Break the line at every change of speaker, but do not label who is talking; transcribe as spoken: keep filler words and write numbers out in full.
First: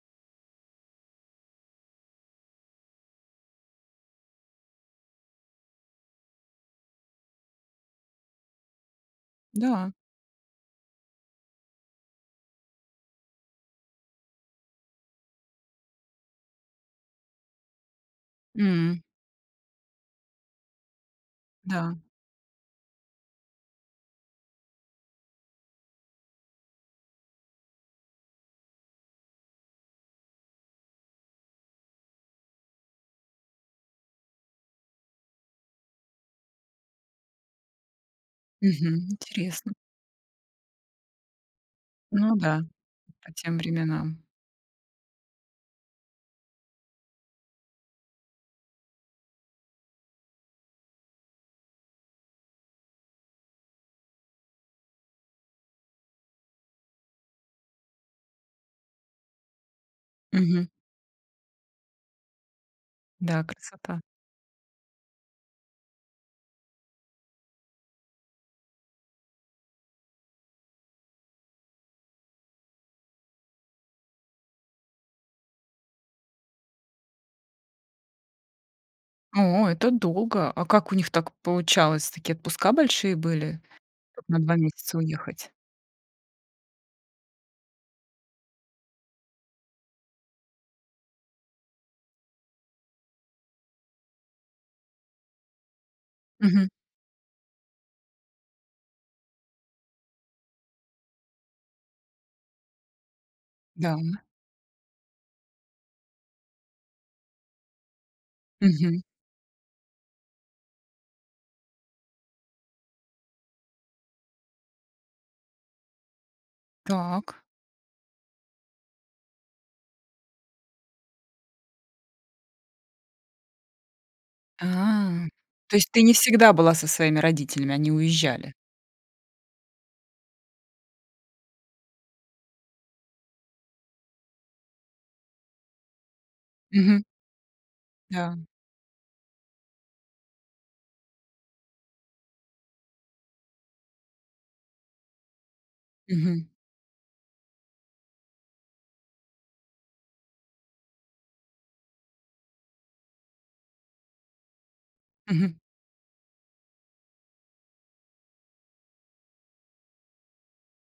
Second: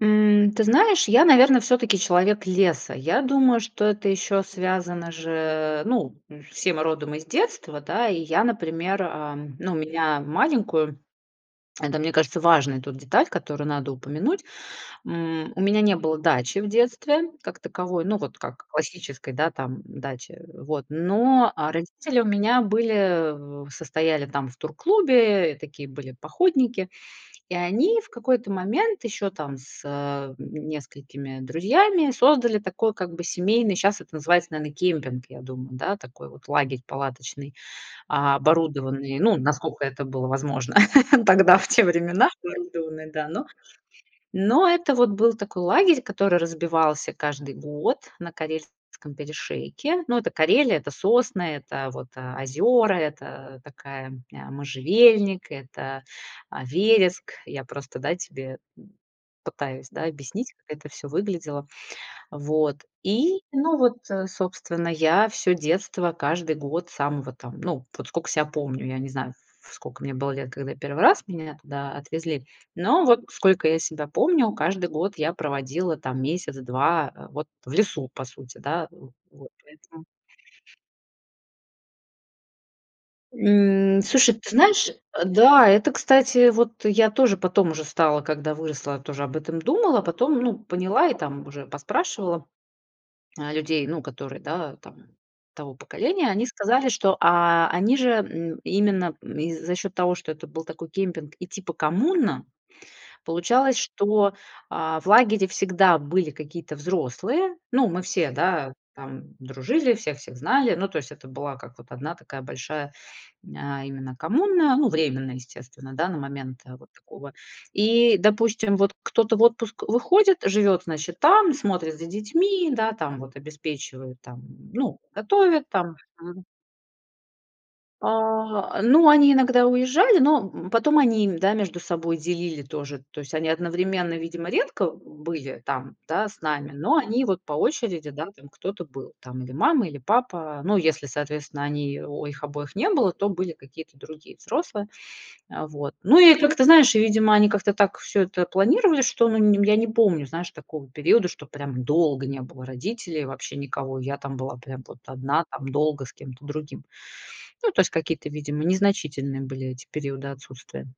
М, ты знаешь, я, наверно, всё-таки человек леса. Я думаю, что это ещё связано же, ну, э, все мы родом из детства. Да, и я, например, а, ну,
Да.
меня маленькую, это, мне кажется, важная тут деталь, которую надо упомянуть. М, у меня не было дачи в детстве как таковой. Ну, вот как
М.
классической, да, там, м, дачи. Вот. Но, а,
Да.
родители у меня были в состояли там в турклубе. И такие были походники. И они в какой-то момент ещё там с, э, м, несколькими друзьями создали такой как бы семейный, щас это называется, наверно, кемпинг, я думаю. Да, такой вот лагерь палаточный, а,
Мгм,
оборудованный, ну,
интересно.
насколько это было возможно тогда, в те времена,
Ну да,
да,
по
но
тем временам.
но это вот был такой лагерь, который разбивался каждый год на Карельском перешейке. Ну, это Карелия, это сосны, это вот, э, озера, это такая, м, а, можжевельник, это, а, вереск. Я просто, да, тебе, м, пытаюсь, да, объяснить,
Мгм.
как это всё выглядело. Вот, и,
Да,
ну, вот,
красота.
э, собственно, я всё детство, каждый год с самого там, ну, вот сколько ся помню. Я не знаю, в сколько мне было лет, когда я первый раз меня туда отвезли. Но вот сколько я себя помню, каждый год я проводила там месяц-два, а, вот, э, в лесу, по сути, да, в вот,
О, это
поэтому
долго. А как у них так получалось? Такие отпуска большие были,
М.
чтоб
Слушай,
на
ты
два
знаешь,
месяца
э,
уехать?
да, это, кстати, вот я тоже потом уже стала, когда выросла, тоже об этом думала, потом, ну, поняла и там уже поспрашивала, а, людей, ну, которые, да, там того поколения, они
Мгм.
сказали, что, а, они же, м, именно, м, и за счёт того, что это был такой кемпинг и, типа, коммуна, получалось,
Да.
что, а, в лагере всегда были какие-то взрослые. Ну, мы все, да,
Мгм.
там дружили, все всех знали. Ну, то есть это была как вот одна такая большая, ня именно коммуна. Ну, временная, естественно, да, на момент, э, вот такого.
Так.
И, допустим, вот кто-то вот в отпуск выходит, живёт, значит, там, смотрит за детьми, да, там, вот, обеспечивает, там, ну,
А,
готовит
то есть
там,
ты не
мгм.
всегда была со своими родителями, они уезжали?
А, ну, они иногда уезжали, но, м, потом они, м, да, между собой делили тоже. То есть они одновременно, видимо, редко были там, да, с нами, но
Мгм.
они вот по очереди, да,
Да.
там кто-то был, там, или мама, или папа. Но если, соответственно, они о их обоих не было, то были какие-то другие взрослые. А, вот. Ну и
Мгм.
как-то, знаешь, и, видимо, они как-то так всё это планировали, что, ну, я не помню, знаешь, такого периода, что прям долго не было родителей, вообще никого. И я там была прям вот одна
Мгм.
там долго с кем-то другим. Ну, то есть какие-то, видимо, незначительные были эти периоды отсутствия.